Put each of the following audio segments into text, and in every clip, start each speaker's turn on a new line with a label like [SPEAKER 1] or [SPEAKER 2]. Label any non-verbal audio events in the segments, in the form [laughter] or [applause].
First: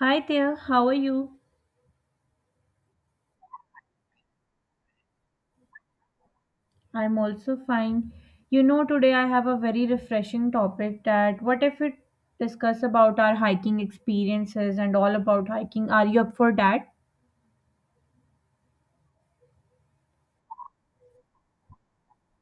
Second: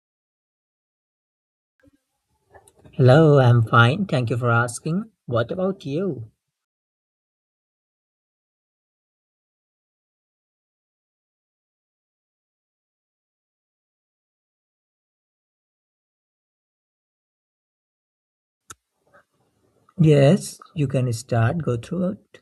[SPEAKER 1] Hi there, how are you?
[SPEAKER 2] Hello, I'm fine. Thank you for asking. What about you?
[SPEAKER 1] I'm also fine. You know, today I have a very refreshing topic that what if we discuss about our hiking experiences and all about hiking? Are you up for that?
[SPEAKER 2] Yes, you can start, go through it.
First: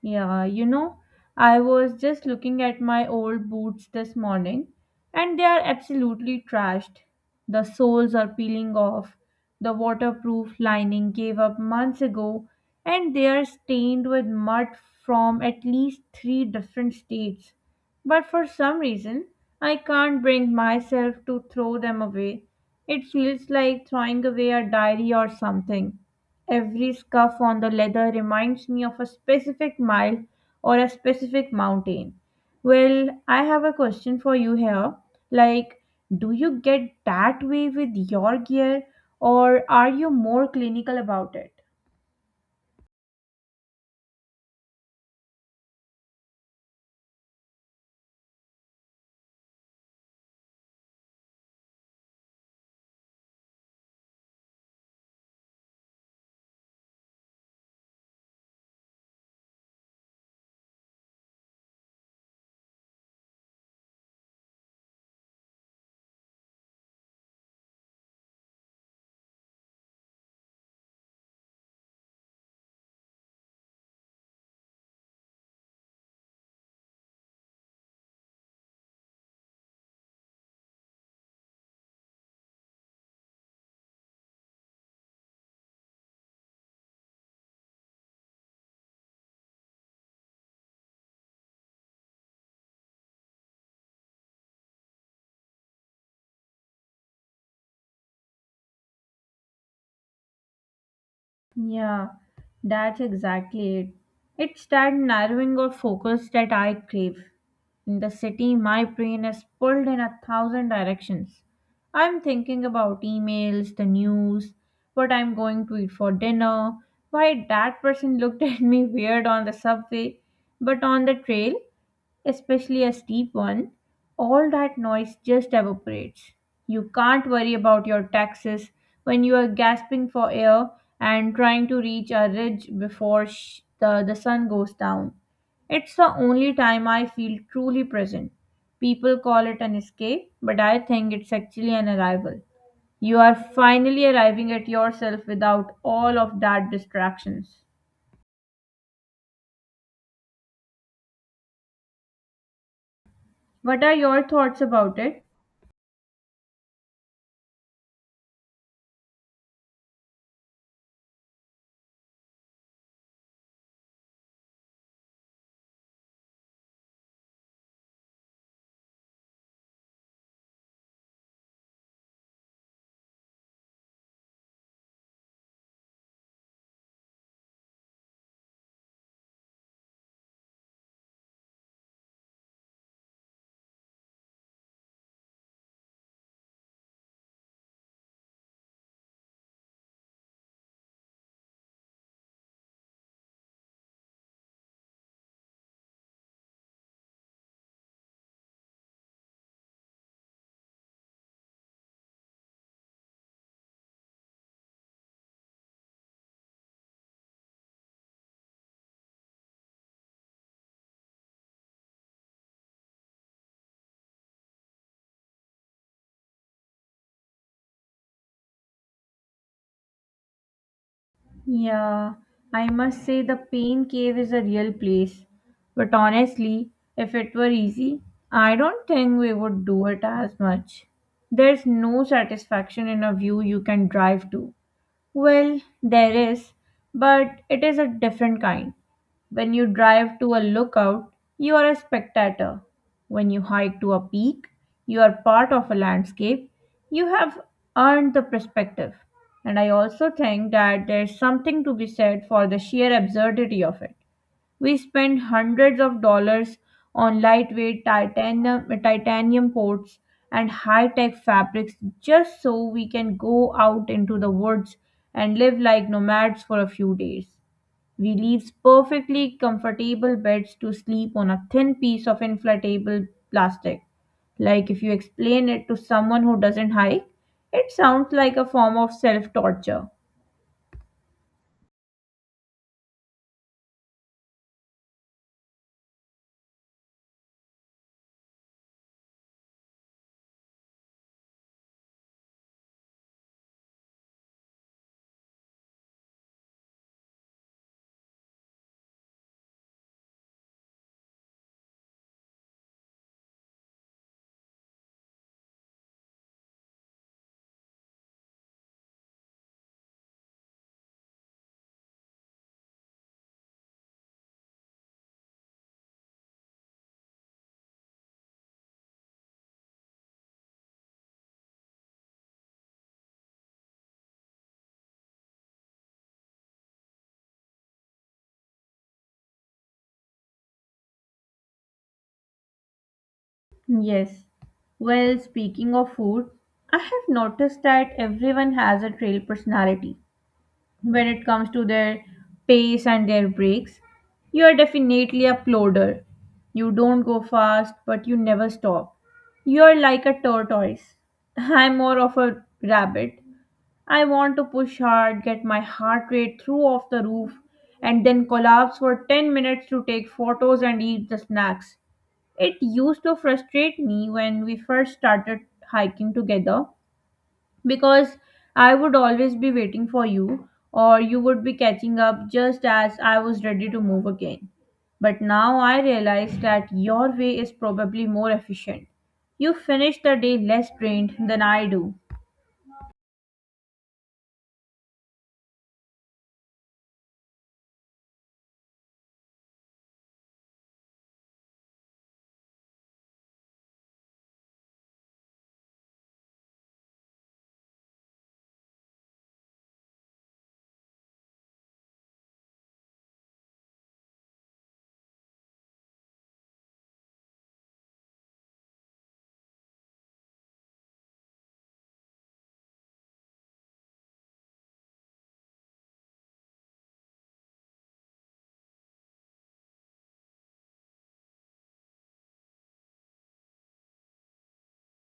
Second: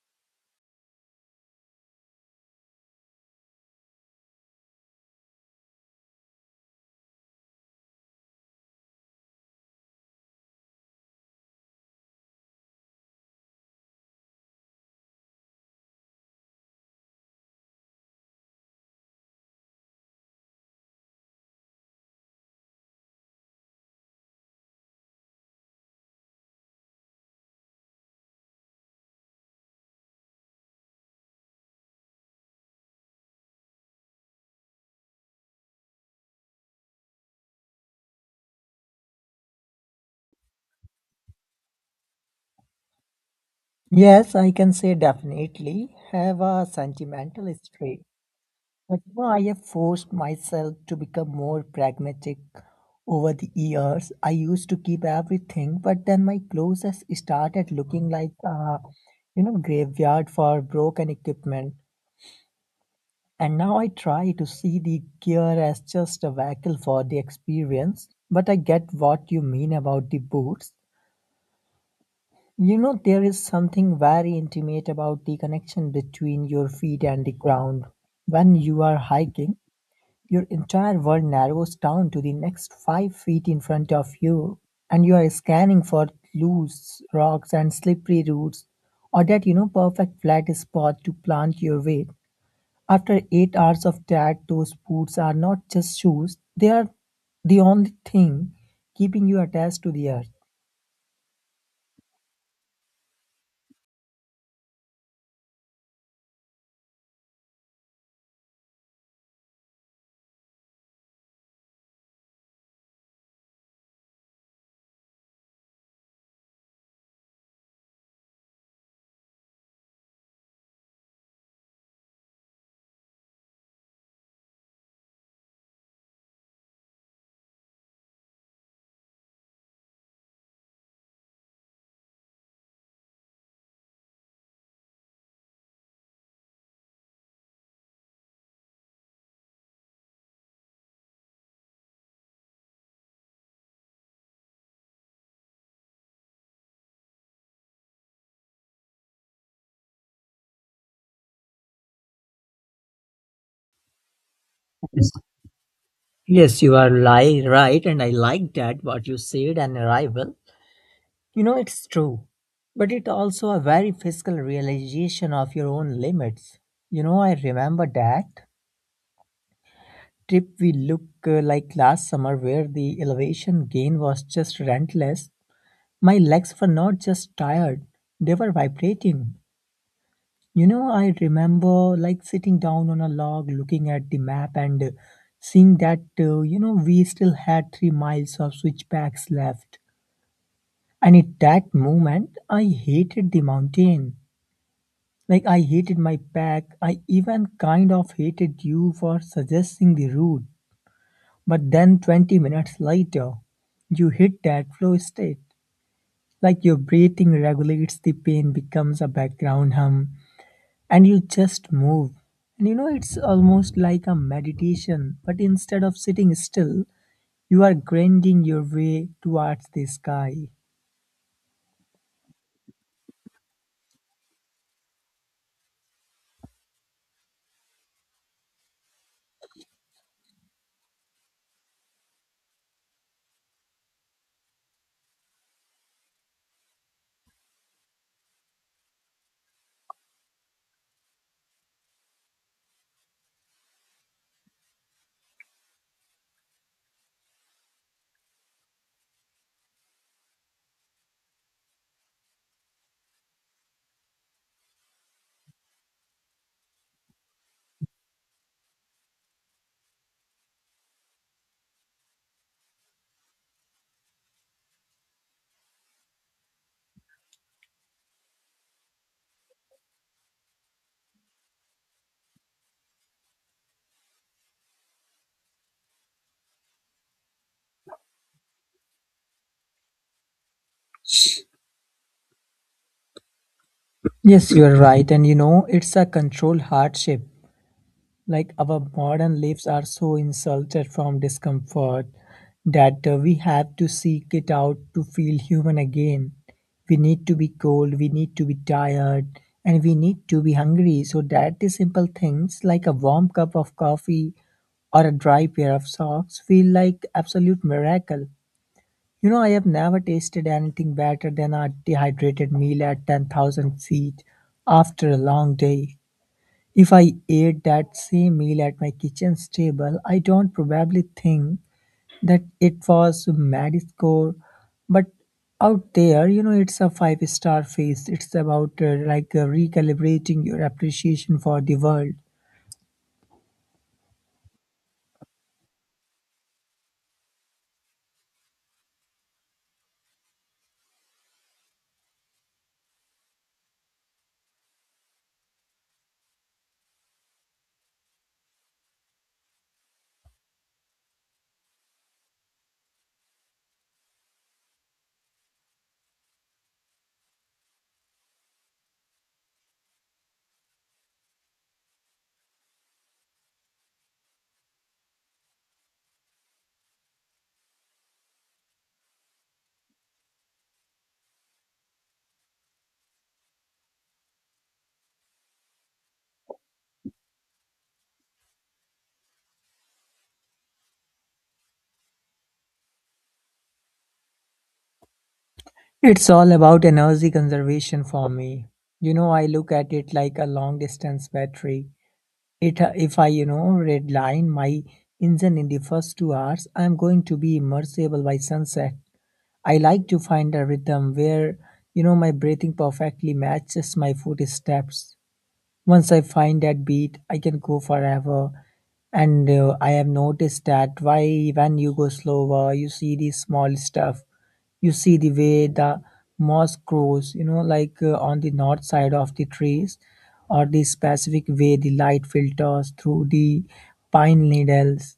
[SPEAKER 1] Yeah, you know, I was just looking at my old boots this morning and they are absolutely trashed. The soles are peeling off. The waterproof lining gave up months ago and they are stained with mud from at least three different states. But for some reason, I can't bring myself to throw them away. It feels like throwing away a diary or something. Every scuff on the leather reminds me of a specific mile or a specific mountain. Well, I have a question for you here. Like, do you get that way with your gear or are you more clinical about it?
[SPEAKER 2] Yes, I can say definitely have a sentimental streak. But I have forced myself to become more pragmatic over the years. I used to keep everything, but then my closest started looking like a, graveyard for broken equipment. And now I try to see the gear as just a vehicle for the experience, but I get what you mean about the boots. You know, there is something very intimate about the connection between your feet and the ground. When you are hiking, your entire world narrows down to the next 5 feet in front of you, and you are scanning for loose rocks and slippery roots, or that perfect flat spot to plant your weight. After 8 hours of tag, those boots are not just shoes, they are the only thing keeping you attached to the earth.
[SPEAKER 1] Yeah, that's exactly it. It's that narrowing of focus that I crave. In the city, my brain is pulled in a thousand directions. I'm thinking about emails, the news, what I'm going to eat for dinner, why that person looked [laughs] at me weird on the subway. But on the trail, especially a steep one, all that noise just evaporates. You can't worry about your taxes when you are gasping for air and trying to reach a ridge before the sun goes down. It's the only time I feel truly present. People call it an escape, but I think it's actually an arrival. You are finally arriving at yourself without all of that distractions. What are your thoughts about
[SPEAKER 2] Yes,
[SPEAKER 1] it?
[SPEAKER 2] yes, you are right, and I like that what you said and arrival. You know, it's true, but it also a very physical realization of your own limits. You know, I remember that trip we look like last summer where the elevation gain was just relentless. My legs were not just tired, they were vibrating. You know, I remember like sitting down on a log looking at the map and seeing that we still had 3 miles of switchbacks left. And at that moment, I hated the mountain. Like, I hated my pack. I even kind of hated you for suggesting the route. But then 20 minutes later, you hit that flow state. Like your breathing regulates the pain, becomes a background hum, and you just move. And you know, it's almost like a meditation, but instead of sitting still, you are grinding your way towards the sky.
[SPEAKER 1] Yeah, I must say the pain cave is a real place. But honestly, if it were easy, I don't think we would do it as much. There's no satisfaction in a view you can drive to. Well, there is, but it is a different kind. When you drive to a lookout, you are a spectator. When you hike to a peak, you are part of a landscape. You have earned the perspective. And I also think that there's something to be said for the sheer absurdity of it. We spend hundreds of dollars on lightweight titanium ports and high tech fabrics just so we can go out into the woods and live like nomads for a few days. We leave perfectly comfortable beds to sleep on a thin piece of inflatable plastic. Like if you explain it to someone who doesn't hike, it sounds like a form of self torture.
[SPEAKER 2] Yes, you are right. And you know, it's a controlled hardship. Like our modern lives are so insulted from discomfort that we have to seek it out to feel human again. We need to be cold, we need to be tired, and we need to be hungry so that the simple things like a warm cup of coffee or a dry pair of socks feel like absolute miracle. You know, I have never tasted anything better than a dehydrated meal at 10,000 feet after a long day. If I ate that same meal at my kitchen's table, I don't probably think that it was Maddie's score. But out there, you know, it's a five-star feast. It's about recalibrating your appreciation for the world.
[SPEAKER 1] Yes. Well, speaking of food, I have noticed that everyone has a trail personality when it comes to their pace and their breaks. You are definitely a ploder. You don't go fast, but you never stop. You are like a tortoise. [laughs] I'm more of a rabbit. I want to push hard, get my heart rate through off the roof, and then collapse for 10 minutes to take photos and eat the snacks. It used to frustrate me when we first started hiking together because I would always be waiting for you, or you would be catching up just as I was ready to move again. But now I realize that your way is probably more efficient. You finish the day less drained than I do.
[SPEAKER 2] It's all about energy conservation for me. You know, I look at it like a long distance battery. If I redline my engine in the first 2 hours, I'm going to be immersible by sunset. I like to find a rhythm where, you know, my breathing perfectly matches my footsteps. Once I find that beat, I can go forever. And I have noticed that why when you go slower, you see the small stuff. You see the way the moss grows, on the north side of the trees, or the specific way the light filters through the pine needles,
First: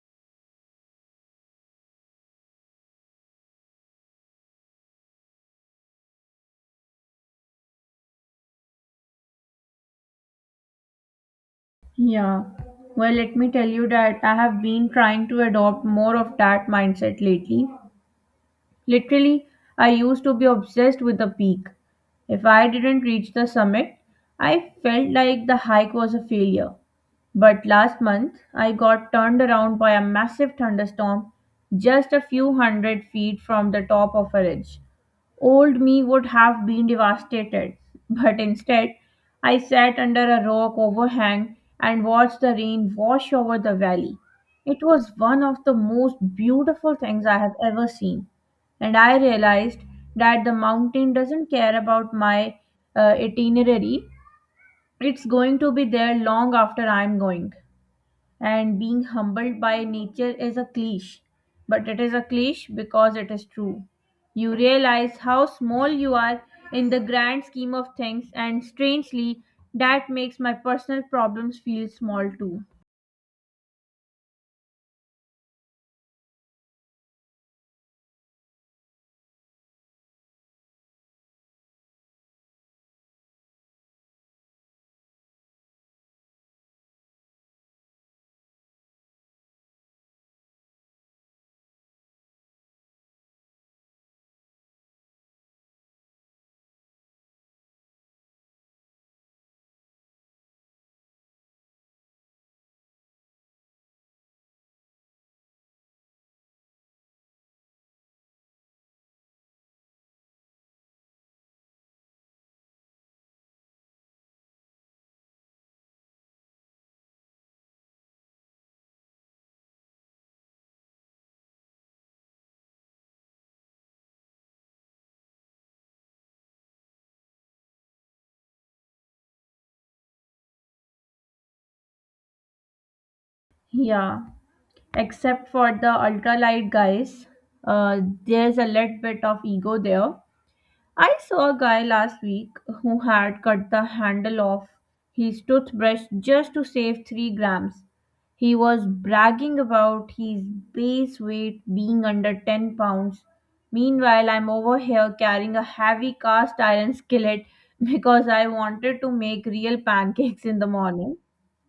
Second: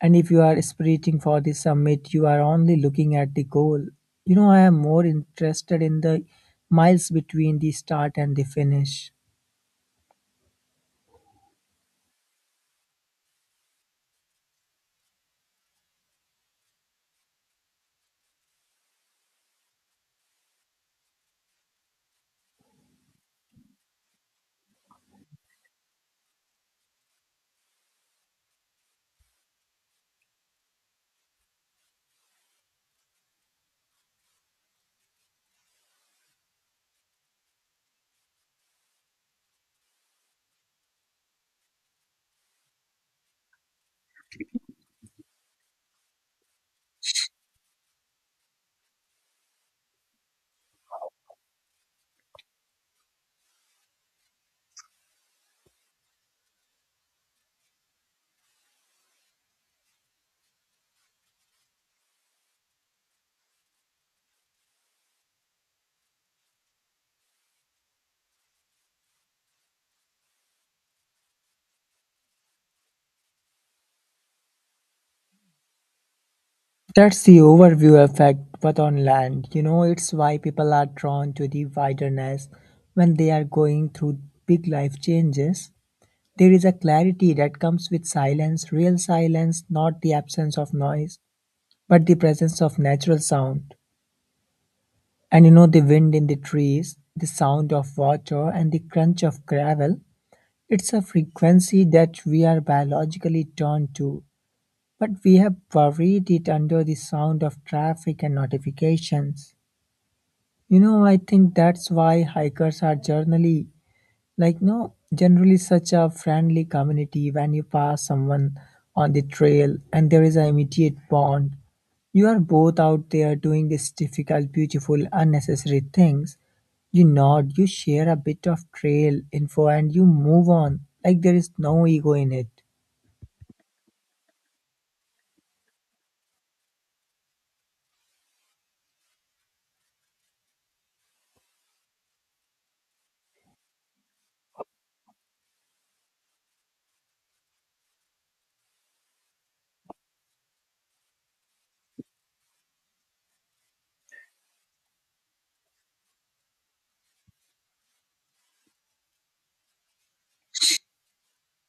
[SPEAKER 2] and if you are aspirating for the summit, you are only looking at the goal. You know, I am more interested in the miles between the start and the finish.
[SPEAKER 1] Yeah. Well, let me tell you that I have been trying to adopt more of that mindset lately. Literally, I used to be obsessed with the peak. If I didn't reach the summit, I felt like the hike was a failure. But last month, I got turned around by a massive thunderstorm just a few hundred feet from the top of a ridge. Old me would have been devastated, but instead, I sat under a rock overhang and watched the rain wash over the valley. It was one of the most beautiful things I have ever seen, and I realized that the mountain doesn't care about my itinerary. It's going to be there long after I'm going, and being humbled by nature is a cliche, but it is a cliche because it is true. You realize how small you are in the grand scheme of things, and strangely, that makes my personal problems feel small too.
[SPEAKER 2] That's the overview effect, but on land. You know, it's why people are drawn to the wilderness when they are going through big life changes. There is a clarity that comes with silence, real silence, not the absence of noise, but the presence of natural sound. And you know the wind in the trees, the sound of water, and the crunch of gravel. It's a frequency that we are biologically turned to, but we have buried it under the sound of traffic and notifications. You know, I think that's why hikers are generally, like no generally such a friendly community. When you pass someone on the trail, and there is an immediate bond, you are both out there doing these difficult beautiful unnecessary things. You nod, you share a bit of trail info, and you move on. Like, there is no ego in it.
[SPEAKER 1] Yeah, except for the ultralight guys. Uh, there's a little bit of ego there. I saw a guy last week who had cut the handle off his toothbrush just to save 3 grams. He was bragging about his base weight being under 10 pounds. Meanwhile, I'm over here carrying a heavy cast iron skillet [laughs] because I wanted to make real pancakes in the morning.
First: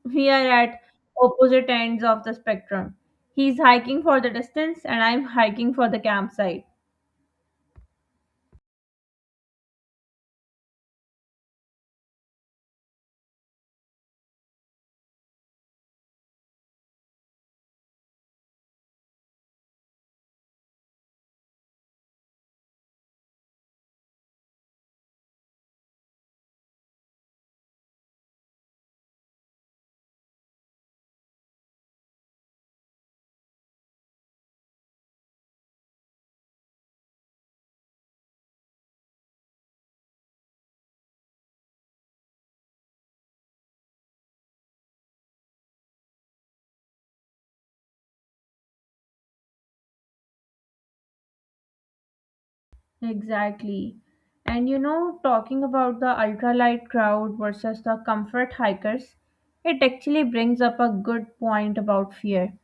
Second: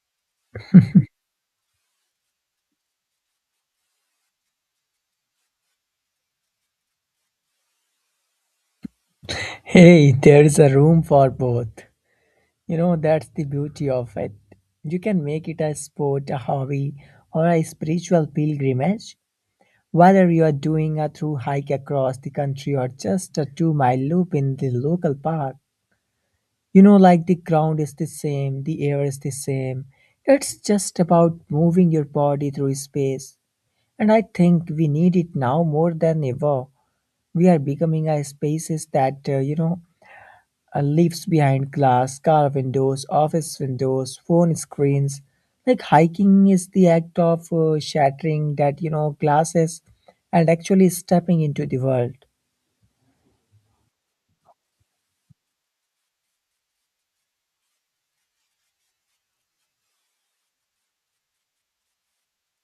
[SPEAKER 1] We are at opposite ends of the spectrum. He's hiking for the distance, and I'm hiking for the campsite.
[SPEAKER 2] Hey, there is a room for both. You know, that's the beauty of it. You can make it a sport, a hobby, or a spiritual pilgrimage. Whether you're doing a through hike across the country or just a 2 mile loop in the local park, you know, like the ground is the same, the air is the same. It's just about moving your body through space. And I think we need it now more than ever. We are becoming a species that, leaves behind glass, car windows, office windows, phone screens. Like, hiking is the act of shattering that, glasses, and actually stepping into the world.
[SPEAKER 1] Exactly. And you know, talking about the ultralight crowd versus the comfort hikers, it actually brings up a good point about fear.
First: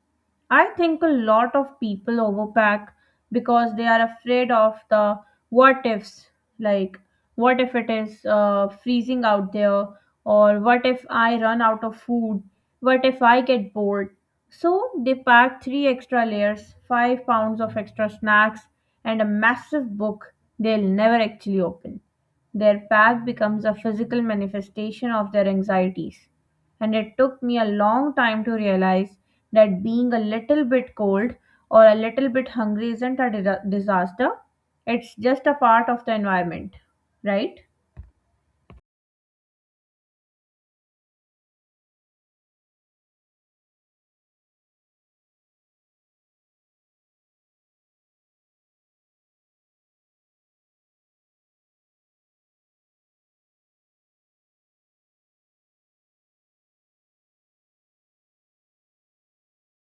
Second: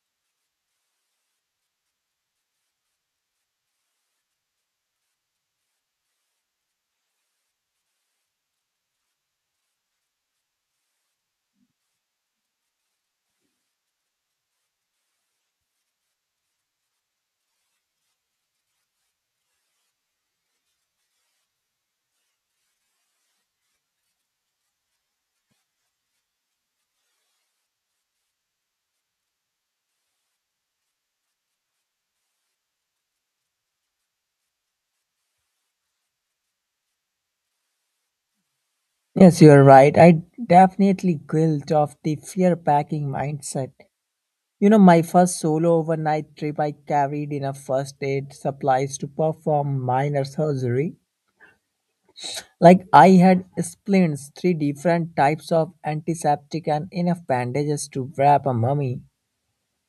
[SPEAKER 1] I think a lot of people overpack because they are afraid of the what ifs. Like, what if it is freezing out there? Or what if I run out of food? What if I get bored? So they packed three extra layers, 5 pounds of extra snacks, and a massive book they'll never actually open. Their pack becomes a physical manifestation of their anxieties. And it took me a long time to realize that being a little bit cold or a little bit hungry isn't a disaster, it's just a part of the environment, right?
[SPEAKER 2] Yes, you're right. I definitely guilt of the fear packing mindset. You know, my first solo overnight trip, I carried enough first aid supplies to perform minor surgery. Like, I had splints, three different types of antiseptic, and enough bandages to wrap a mummy.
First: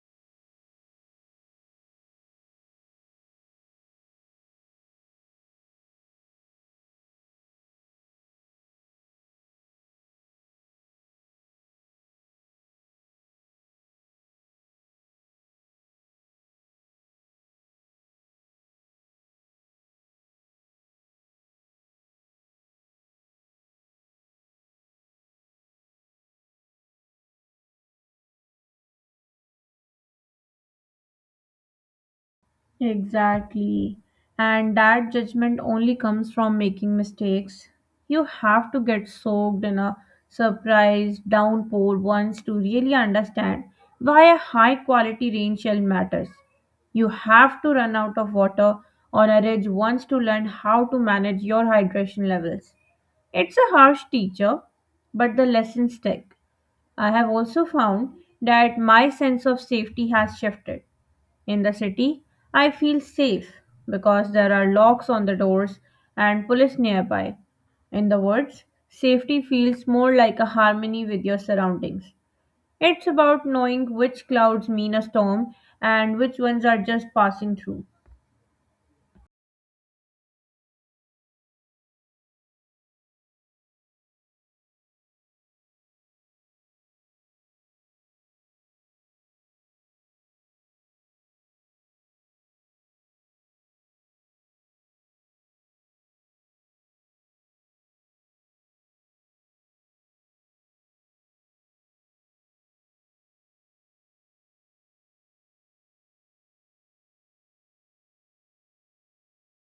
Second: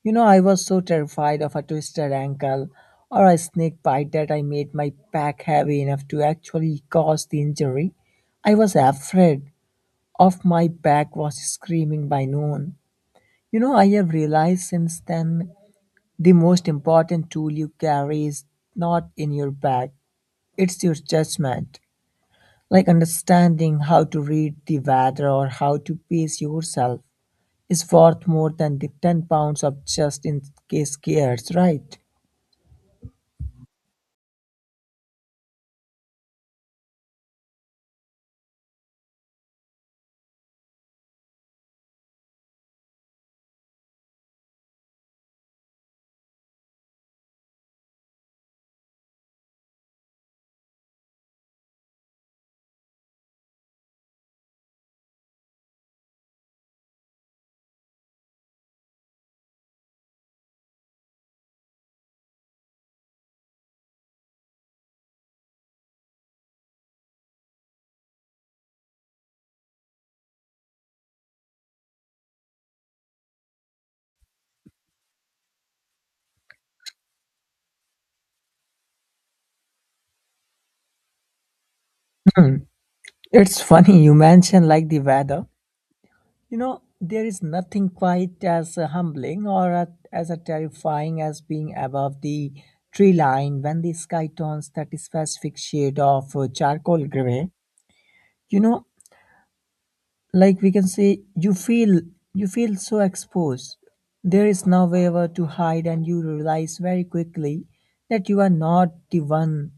[SPEAKER 2] You know, I was so terrified of a twisted ankle or a snake bite that I made my pack heavy enough to actually cause the injury. I was afraid of my back was screaming by noon. You know, I have realized since then the most important tool you carry is not in your bag, it's your judgment. Like, understanding how to read the weather or how to pace yourself is worth more than the 10 pounds of just in case cares, right?
[SPEAKER 1] Exactly. And that judgment only comes from making mistakes. You have to get soaked in a surprise downpour once to really understand why a high quality rain shell matters. You have to run out of water on a ridge once to learn how to manage your hydration levels. It's a harsh teacher, but the lessons stick. I have also found that my sense of safety has shifted. In the city, I feel safe because there are locks on the doors and police nearby. In the woods, safety feels more like a harmony with your surroundings. It's about knowing which clouds mean a storm and which ones are just passing through.
[SPEAKER 2] It's funny you mention like the weather. You know, there is nothing quite as humbling or as a terrifying as being above the tree line when the sky turns that specific shade of charcoal gray. You know, like we can say you feel so exposed. There is no way ever to hide, and you realize very quickly that you are not the one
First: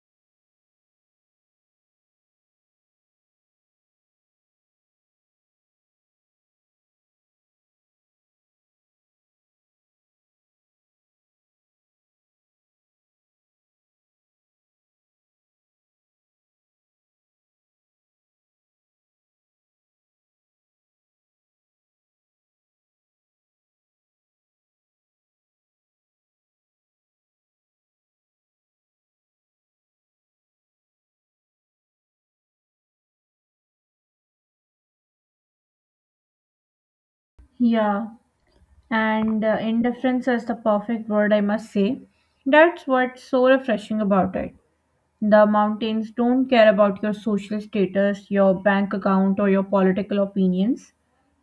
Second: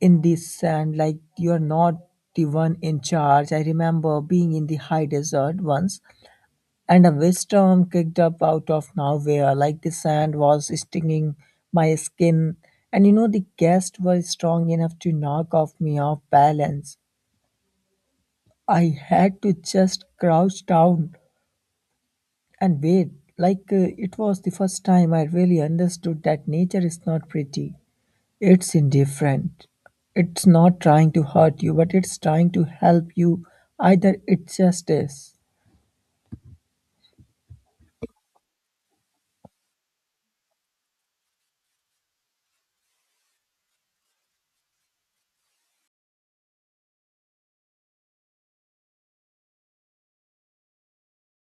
[SPEAKER 2] in this, and like, you are not the one in charge. I remember being in the high desert once, and a wind storm kicked up out of nowhere. Like, the sand was stinging my skin, and you know, the guests were strong enough to knock off me off balance. I had to just crouch down and wait. Like, it was the first time I really understood that nature is not pretty. It's indifferent. It's not trying to hurt you, but it's trying to help you. Either it just is.
[SPEAKER 1] Yeah, and indifference is the perfect word, I must say. That's what's so refreshing about it. The mountains don't care about your social status, your bank account, or your political opinions.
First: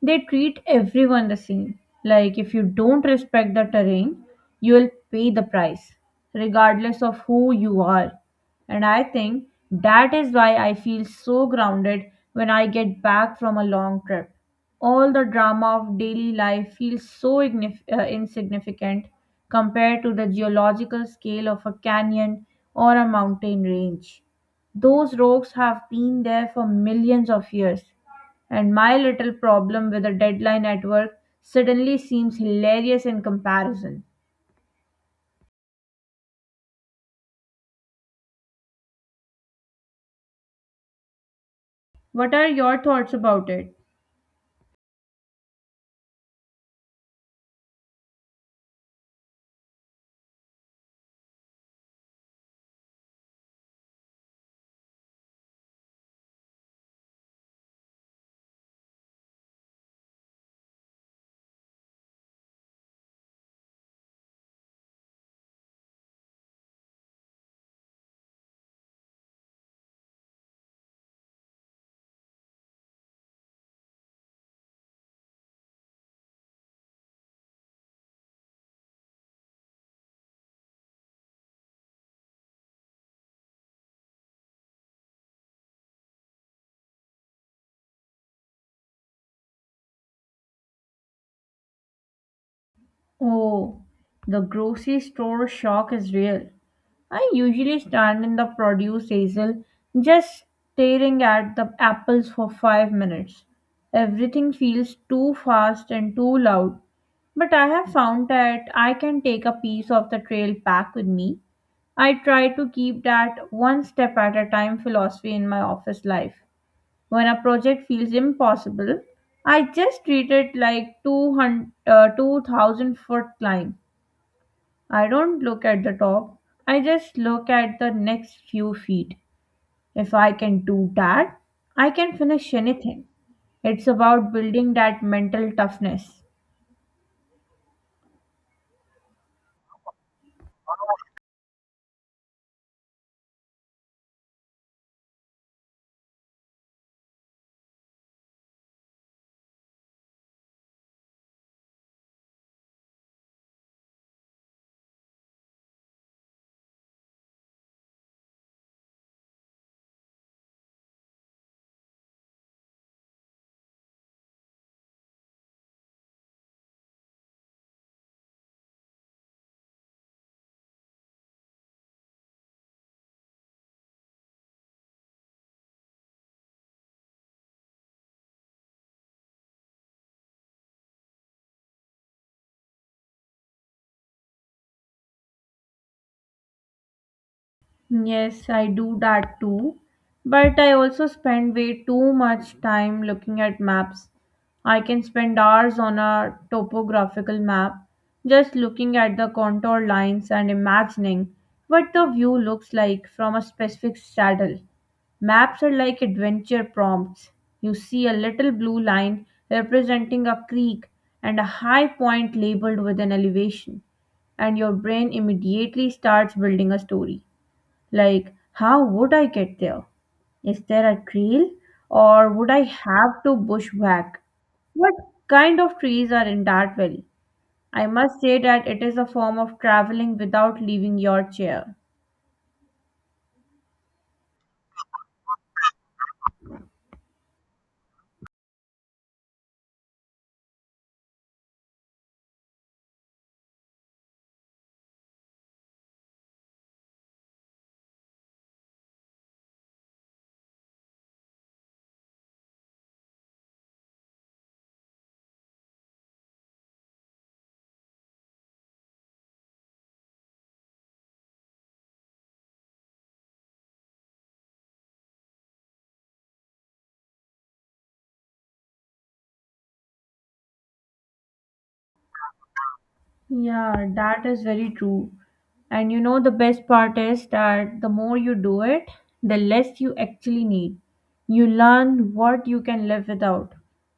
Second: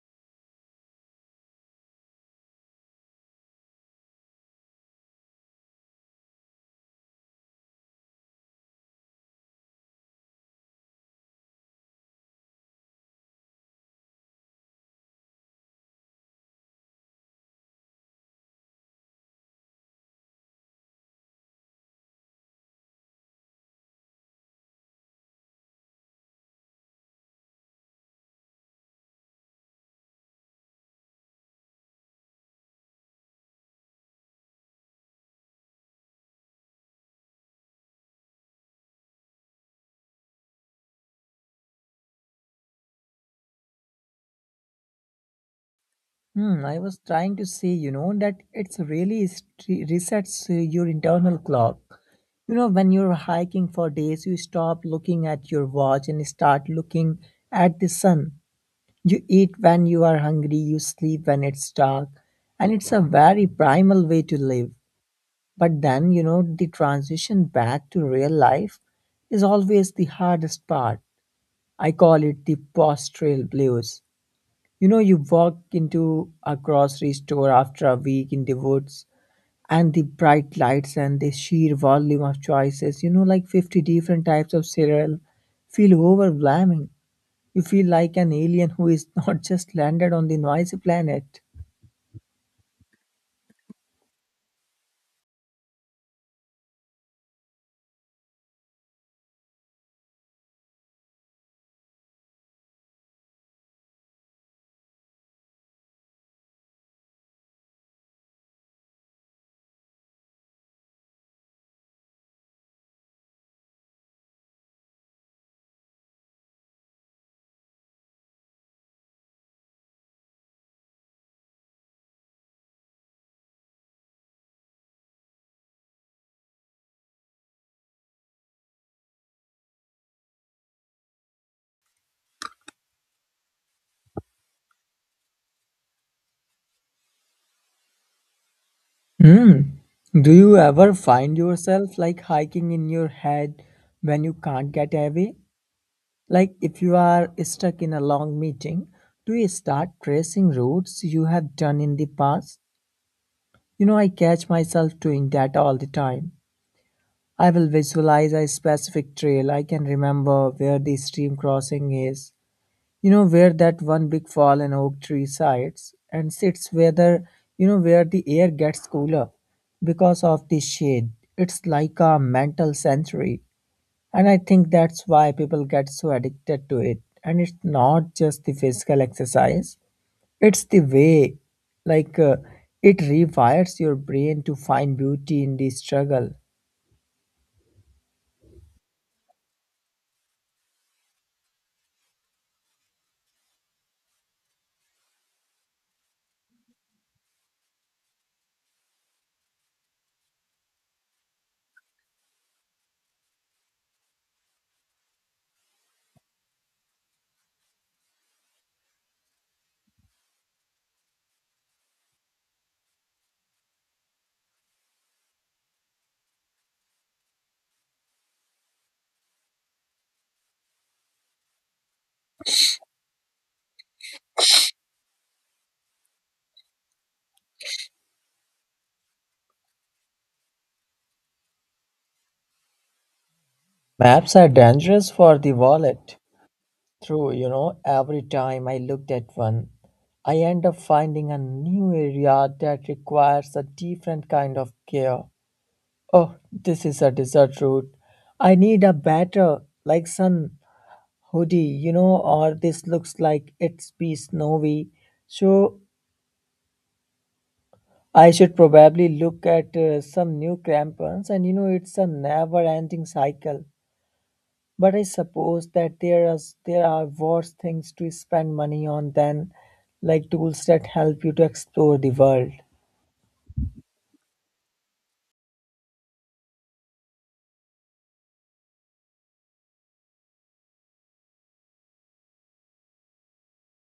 [SPEAKER 1] They treat everyone the same. Like, if you don't respect the terrain, you will pay the price, regardless of who you are. And I think that is why I feel so grounded when I get back from a long trip. All the drama of daily life feels so insignificant compared to the geological scale of a canyon or a mountain range. Those rocks have been there for millions of years, and my little problem with a deadline at work suddenly seems hilarious in comparison. What are your thoughts about it?
[SPEAKER 2] Hmm, I was trying to say, you know, that it's really resets your internal clock. You know, when you're hiking for days, you stop looking at your watch and start looking at the sun. You eat when you are hungry, you sleep when it's dark, and it's a very primal way to live. But then, you know, the transition back to real life is always the hardest part. I call it the post trail blues. You know, you walk into a grocery store after a week in the woods, and the bright lights and the sheer volume of choices, you know, like 50 different types of cereal, feel overwhelming. You feel like an alien who is not [laughs] just landed on the noisy planet.
[SPEAKER 1] Oh, the grocery store shock is real. I usually stand in the produce aisle just staring at the apples for five minutes. Everything feels too fast and too loud, but I have found that I can take a piece of the trail back with me. I try to keep that one step at a time philosophy in my office life. When a project feels impossible, I just treat it like 2000-foot climb. I don't look at the top, I just look at the next few feet. If I can do that, I can finish anything. It's about building that mental toughness.
[SPEAKER 2] Hmm. Do you ever find yourself like hiking in your head when you can't get away? Like, if you are stuck in a long meeting, do you start tracing routes you have done in the past? You know, I catch myself doing that all the time. I will visualize a specific trail. I can remember where the stream crossing is, you know, where that one big fallen oak tree sides and sits, whether, you know, where the air gets cooler because of the shade. It's like a mental sanctuary, and I think that's why people get so addicted to it. And it's not just the physical exercise, it's the way, like uh, it rewires your brain to find beauty in the struggle.
[SPEAKER 1] Yes, I do that too. But I also spend way too much time looking at maps. I can spend hours on a topographical map just looking at the contour lines and imagining what the view looks like from a specific saddle. Maps are like adventure prompts. You see a little blue line representing a creek and a high point labeled with an elevation, and your brain immediately starts building a story. Like, how would I get there? Is there a trail? Or would I have to bushwhack? What kind of trees are in that valley? I must say that it is a form of traveling without leaving your chair.
[SPEAKER 2] Maps are dangerous for the wallet. True, you know, every time I looked at one, I end up finding a new area that requires a different kind of care. Oh, this is a desert route. I need a better, like sun hoodie, you know, or this looks like it's be snowy. So I should probably look at some new crampons, and you know, it's a never ending cycle. But I suppose that there are worse things to spend money on than like tools that help you to explore the world.
[SPEAKER 1] Yeah, that is very true. And you know, the best part is that the more you do it, the less you actually need. You learn what you can live without.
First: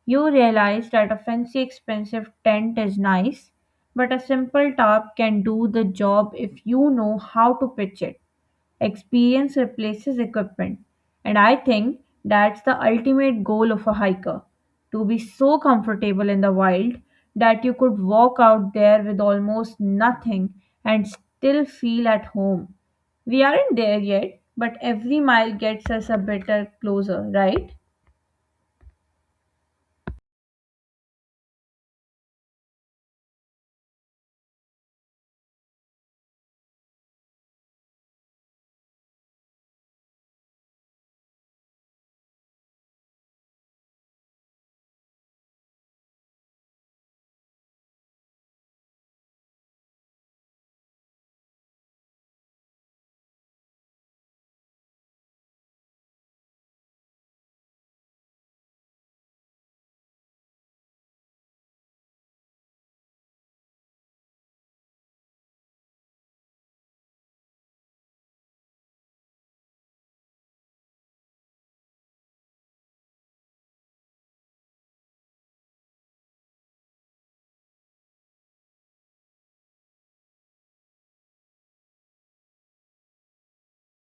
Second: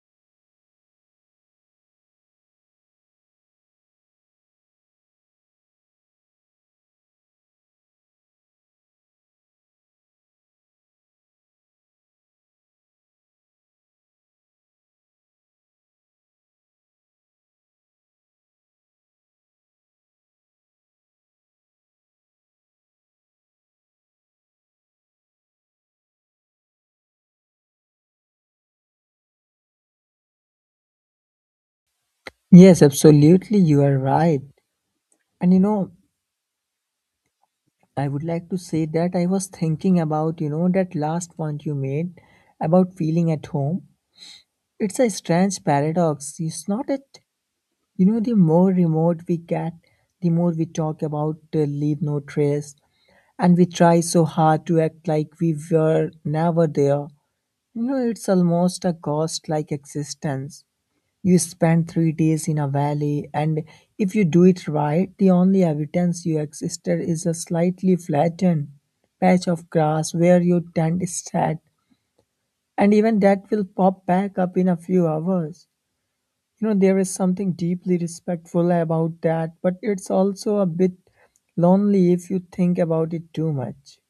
[SPEAKER 1] You realize that a fancy, expensive tent is nice, but a simple tarp can do the job if you know how to pitch it. Experience replaces equipment, and I think that's the ultimate goal of a hiker to be so comfortable in the wild that you could walk out there with almost nothing and still feel at home. We aren't there yet, but every mile gets us a bit closer, right?
[SPEAKER 2] Yes, absolutely, you are right. And you know, I would like to say that I was thinking about, you know, that last point you made about feeling at home. It's a strange paradox. It's not it. You know, the more remote we get, the more we talk about leave no trace, and we try so hard to act like we were never there. You know, it's almost a ghost like existence. You spend 3 days in a valley, and if you do it right, the only evidence you existed is a slightly flattened patch of grass where your tent is set, and even that will pop back up in a few hours. You know, there is something deeply respectful about that, but it's also a bit lonely if you think about it too much.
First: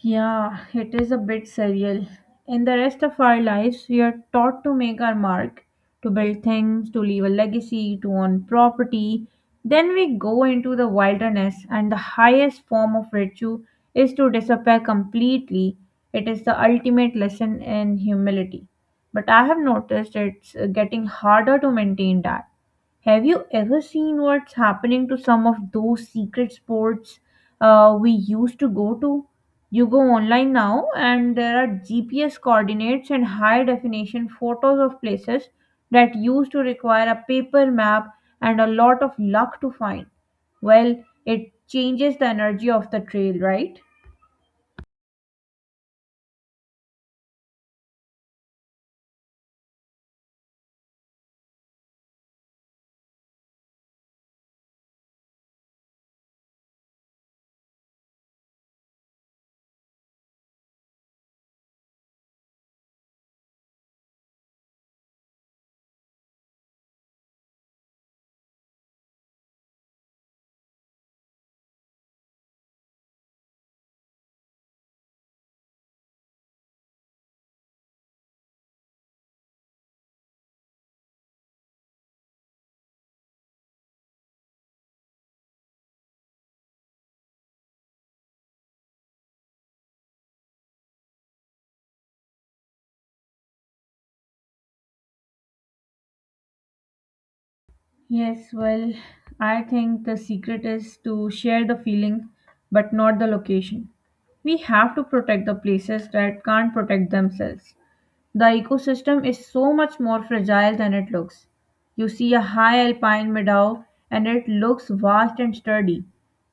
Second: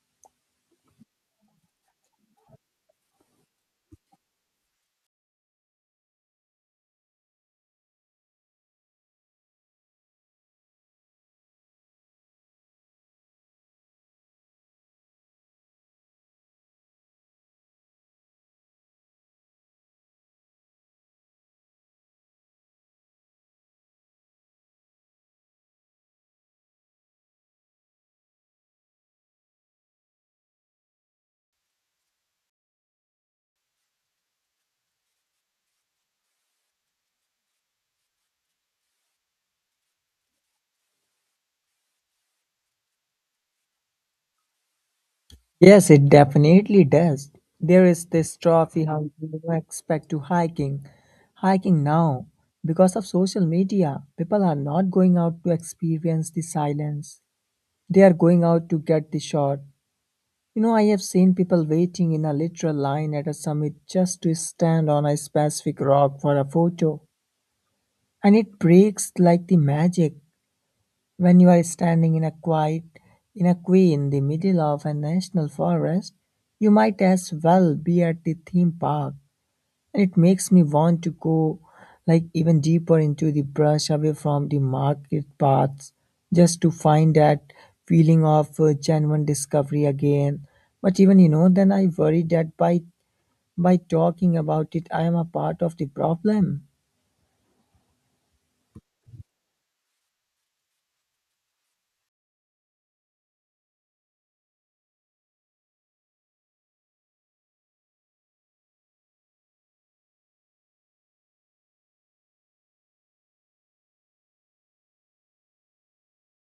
[SPEAKER 1] Yeah, it is a bit surreal. In the rest of our lives, we are taught to make our mark, to build things, to leave a legacy, to own property. Then we go into the wilderness, and the highest form of virtue is to disappear completely. It is the ultimate lesson in humility. But I have noticed it's getting harder to maintain that. Have you ever seen what's happening to some of those secret sports we used to go to? You go online now, and there are GPS coordinates and high definition photos of places that used to require a paper map and a lot of luck to find. Well, it changes the energy of the trail, right?
[SPEAKER 2] Yes, it definitely does. There is this trophy hunt you expect to hiking. Hiking now, because of social media, people are not going out to experience the silence. They are going out to get the shot. You know, I have seen people waiting in a literal line at a summit just to stand on a specific rock for a photo. And it breaks like the magic. When you are standing in a quiet in the middle of a national forest, you might as well be at the theme park. And it makes me want to go like even deeper into the brush away from the market paths just to find that feeling of genuine discovery again. But even you know, then I worry that by talking about it, I am a part of the problem.
[SPEAKER 1] Yes, well, I think the secret is to share the feeling but not the location. We have to protect the places that can't protect themselves. The ecosystem is so much more fragile than it looks. You see a high alpine meadow and it looks vast and sturdy,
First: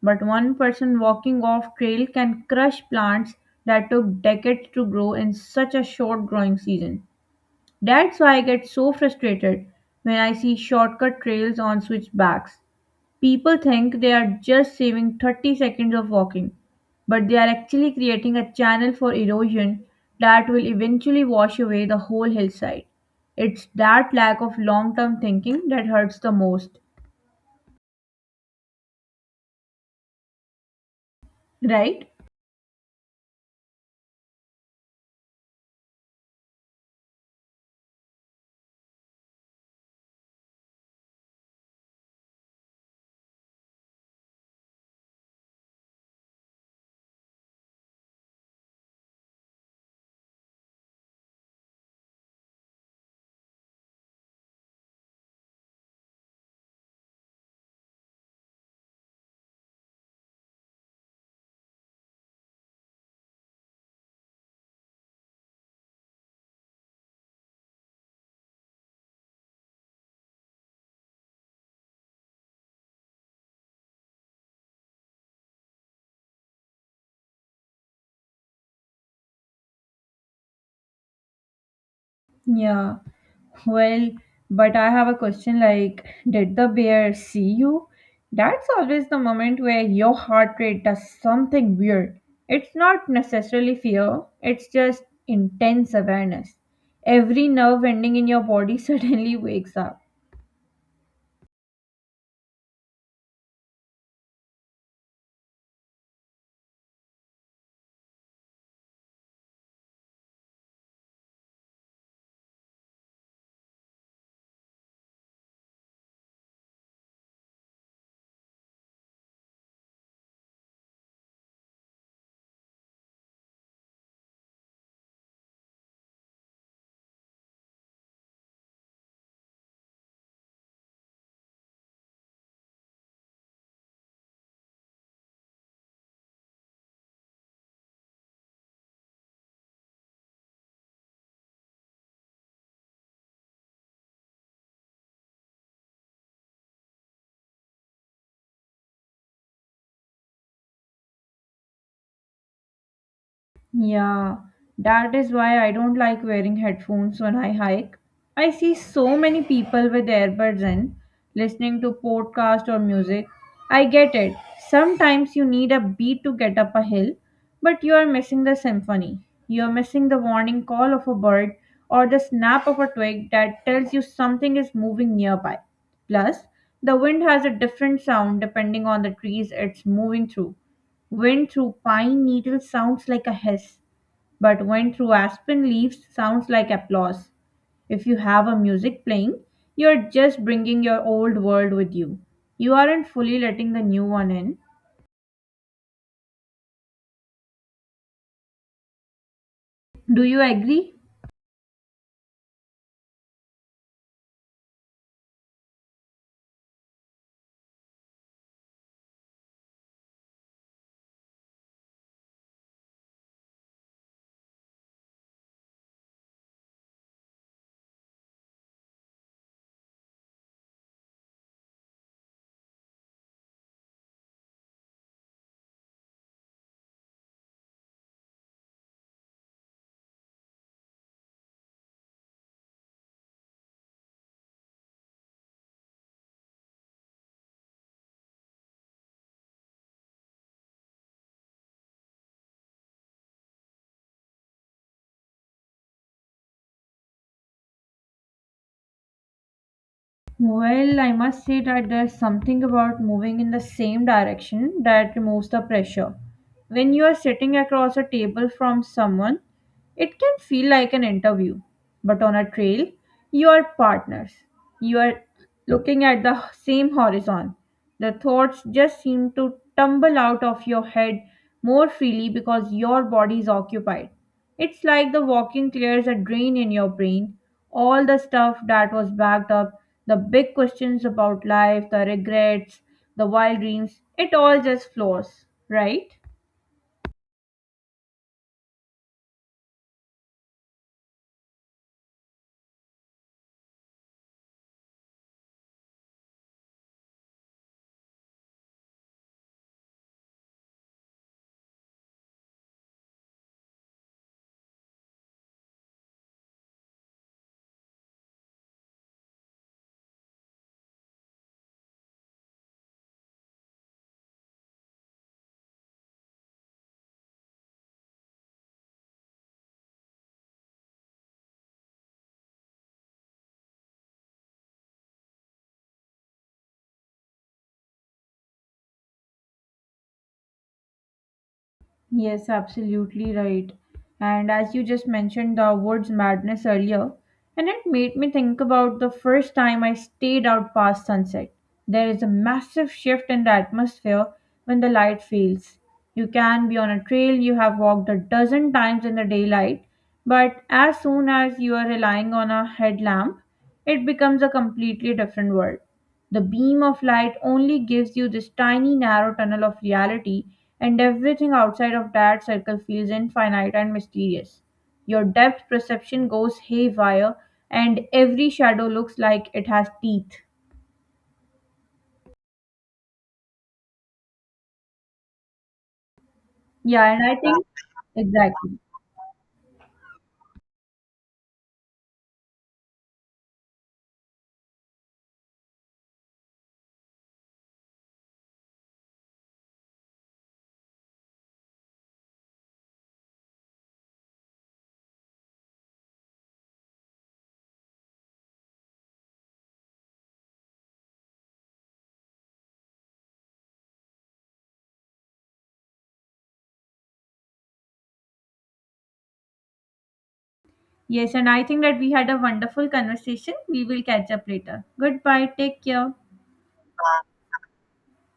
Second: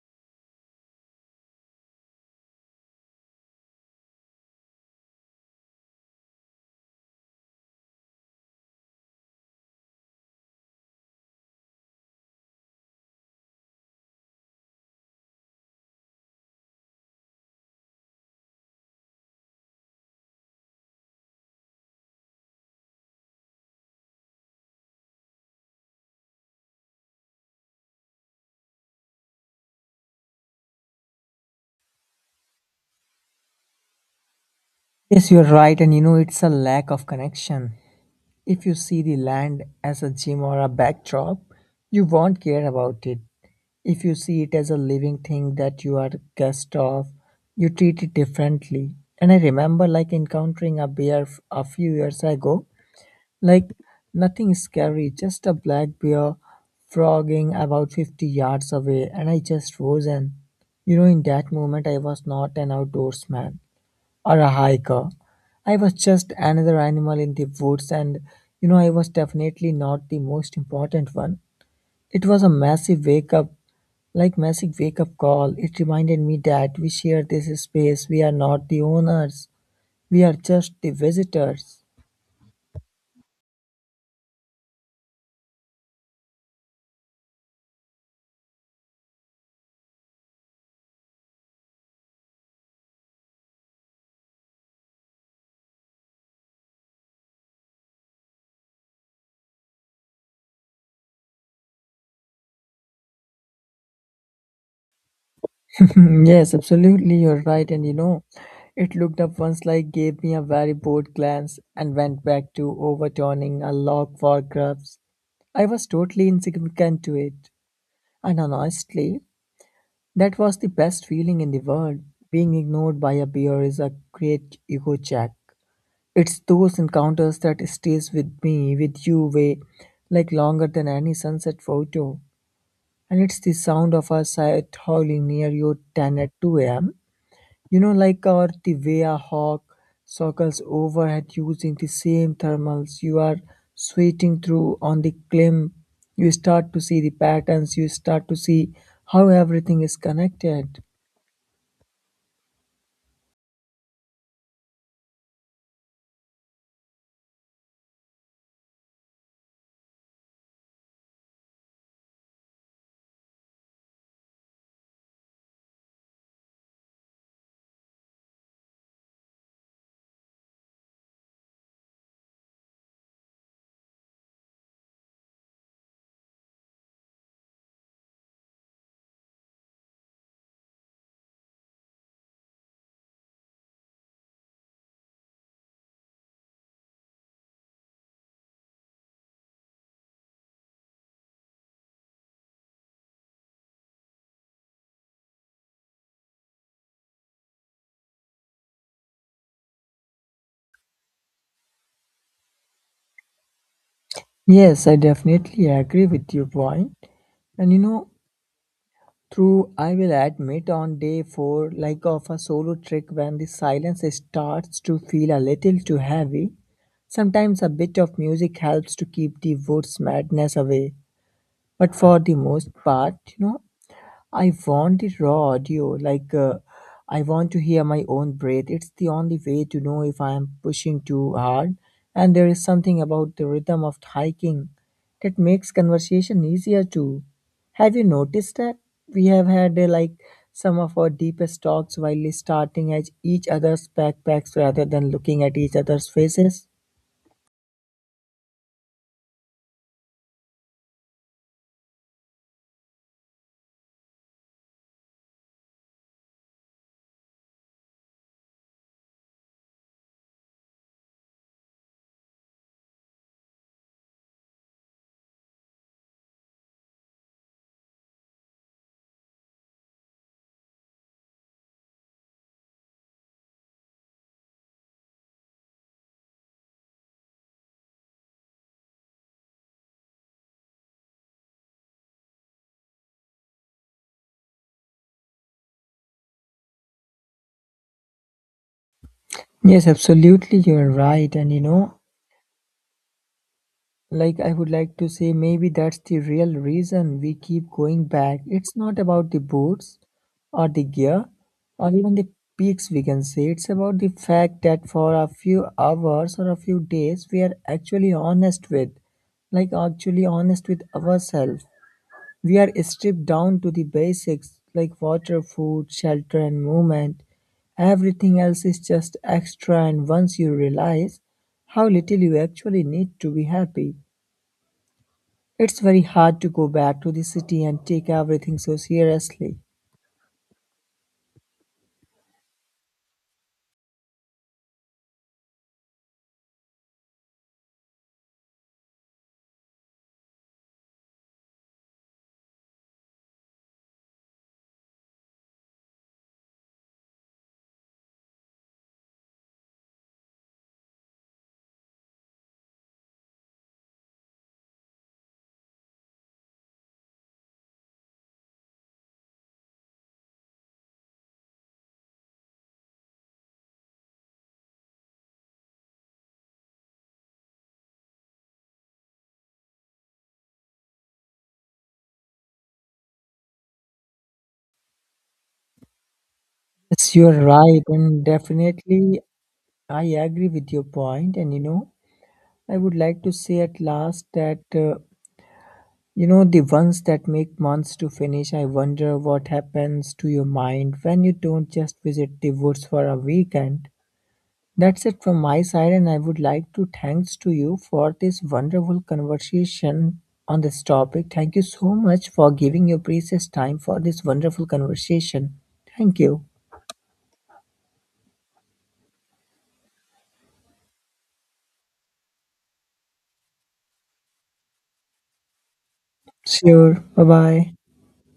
[SPEAKER 1] but one person walking off trail can crush plants that took decades to grow in such a short growing season. That's why I get so frustrated when I see shortcut trails on switchbacks. People think they are just saving 30 seconds of walking, but they are actually creating a channel for erosion that will eventually wash away the whole hillside. It's that lack of long term thinking that hurts the most, right?
[SPEAKER 2] Yes, you're right, and you know, it's a lack of connection. If you see the land as a gym or a backdrop, you won't care about it. If you see it as a living thing that you are guest of, you treat it differently. And I remember like encountering a a few years ago, like nothing scary, just a black bear frogging about 50 yards away, and I just froze. And you know, in that moment, I was not an outdoorsman or a hiker. I was just another animal in the woods, and you know, I was definitely not the most important one. It was a massive wake up, like massive wake up call. It reminded me that we share this space. We are not the owners. We are just the visitors.
[SPEAKER 1] Yeah. Well, but I have a question like, did the bear see you? That's always the moment where your heart rate does something weird. It's not necessarily fear, it's just intense awareness. Every nerve ending in your body [laughs] suddenly wakes up.
[SPEAKER 2] [laughs] Yes, absolutely, you're right. And you know, it looked up once, like, gave me a very bored glance and went back to overturning a log for grubs. I was totally insignificant to it. And honestly, that was the best feeling in the world. Being ignored by a bear is a great ego check. It's those encounters that stays with me, with you way like longer than any sunset photo. And it's the sound of a sight howling near your tent at 2 a.m. You know, like, or the way a hawk circles overhead using the same thermals you are sweating through on the climb. You start to see the patterns, you start to see how everything is connected.
[SPEAKER 1] Yeah, that is why I don't like wearing headphones when I hike. I see so many people with earbuds in, listening to podcast or music. I get it. Sometimes you need a beat to get up a hill, but you are missing the symphony. You are missing the warning call of a bird or the snap of a twig that tells you something is moving nearby. Plus, the wind has a different sound depending on the trees it's moving through. Wind through pine needles sounds like a hiss, but wind through aspen leaves sounds like applause. If you have a music playing, you're just bringing your old world with you. You aren't fully letting the new one in. Do you agree?
[SPEAKER 2] Yes, I definitely agree with your point. And you know, through I will admit on day 4, like of a solo trek, when the silence starts to feel a little too heavy, sometimes a bit of music helps to keep the woods madness away. But for the most part, you know, I want it raw audio, like I want to hear my own breath. It's the only way to know if I am pushing too hard. And there is something about the rhythm of hiking that makes conversation easier too. Have you noticed that we have had like some of our deepest talks while starting at each other's backpacks rather than looking at each other's faces?
[SPEAKER 1] Well, I must say that there's something about moving in the same direction that removes the pressure. When you are sitting across a table from someone, it can feel like an interview. But on a trail, you are partners. You are looking at the same horizon. The thoughts just seem to tumble out of your head more freely because your body is occupied. It's like the walking clears a drain in your brain. All the stuff that was backed up, the big questions about life, the regrets, the wild dreams, it all just flows, right?
[SPEAKER 2] Yes, absolutely, you're right. And you know, like, I would like to say, maybe that's the real reason we keep going back. It's not about the boots or the gear or even the peaks, we can say. It's about the fact that for a few hours or a few days, we are actually honest with, like, actually honest with ourselves. We are stripped down to the basics like water, food, shelter, and movement. Everything else is just extra, and once you realize how little you actually need to be happy, it's very hard to go back to the city and take everything so seriously.
[SPEAKER 1] Yes, absolutely right. And as you just mentioned the words madness earlier, and it made me think about the first time I stayed out past sunset. There is a massive shift in the atmosphere when the light fails. You can be on a trail you have walked a dozen times in the daylight, but as soon as you are relying on a headlamp, it becomes a completely different world. The beam of light only gives you this tiny narrow tunnel of reality, and everything outside of that circle feels infinite and mysterious. Your depth perception goes haywire, and every shadow looks like it has teeth. Yeah,
[SPEAKER 2] Yes,
[SPEAKER 1] and I
[SPEAKER 2] you're
[SPEAKER 1] think
[SPEAKER 2] right, and
[SPEAKER 1] exactly.
[SPEAKER 2] definitely I agree with your point. And you know, I would like to say at last that you know the ones that make months to finish. I wonder what happens to your mind when you don't just visit the woods for a weekend. That's it from my side, and I would like to thanks to you for this wonderful conversation on this topic. Thank you so much for giving your precious time for this wonderful conversation. Thank you.
[SPEAKER 1] Yes, and I think that we had a wonderful conversation. We will catch up later. Goodbye. Take care.
[SPEAKER 2] Sure. Bye bye.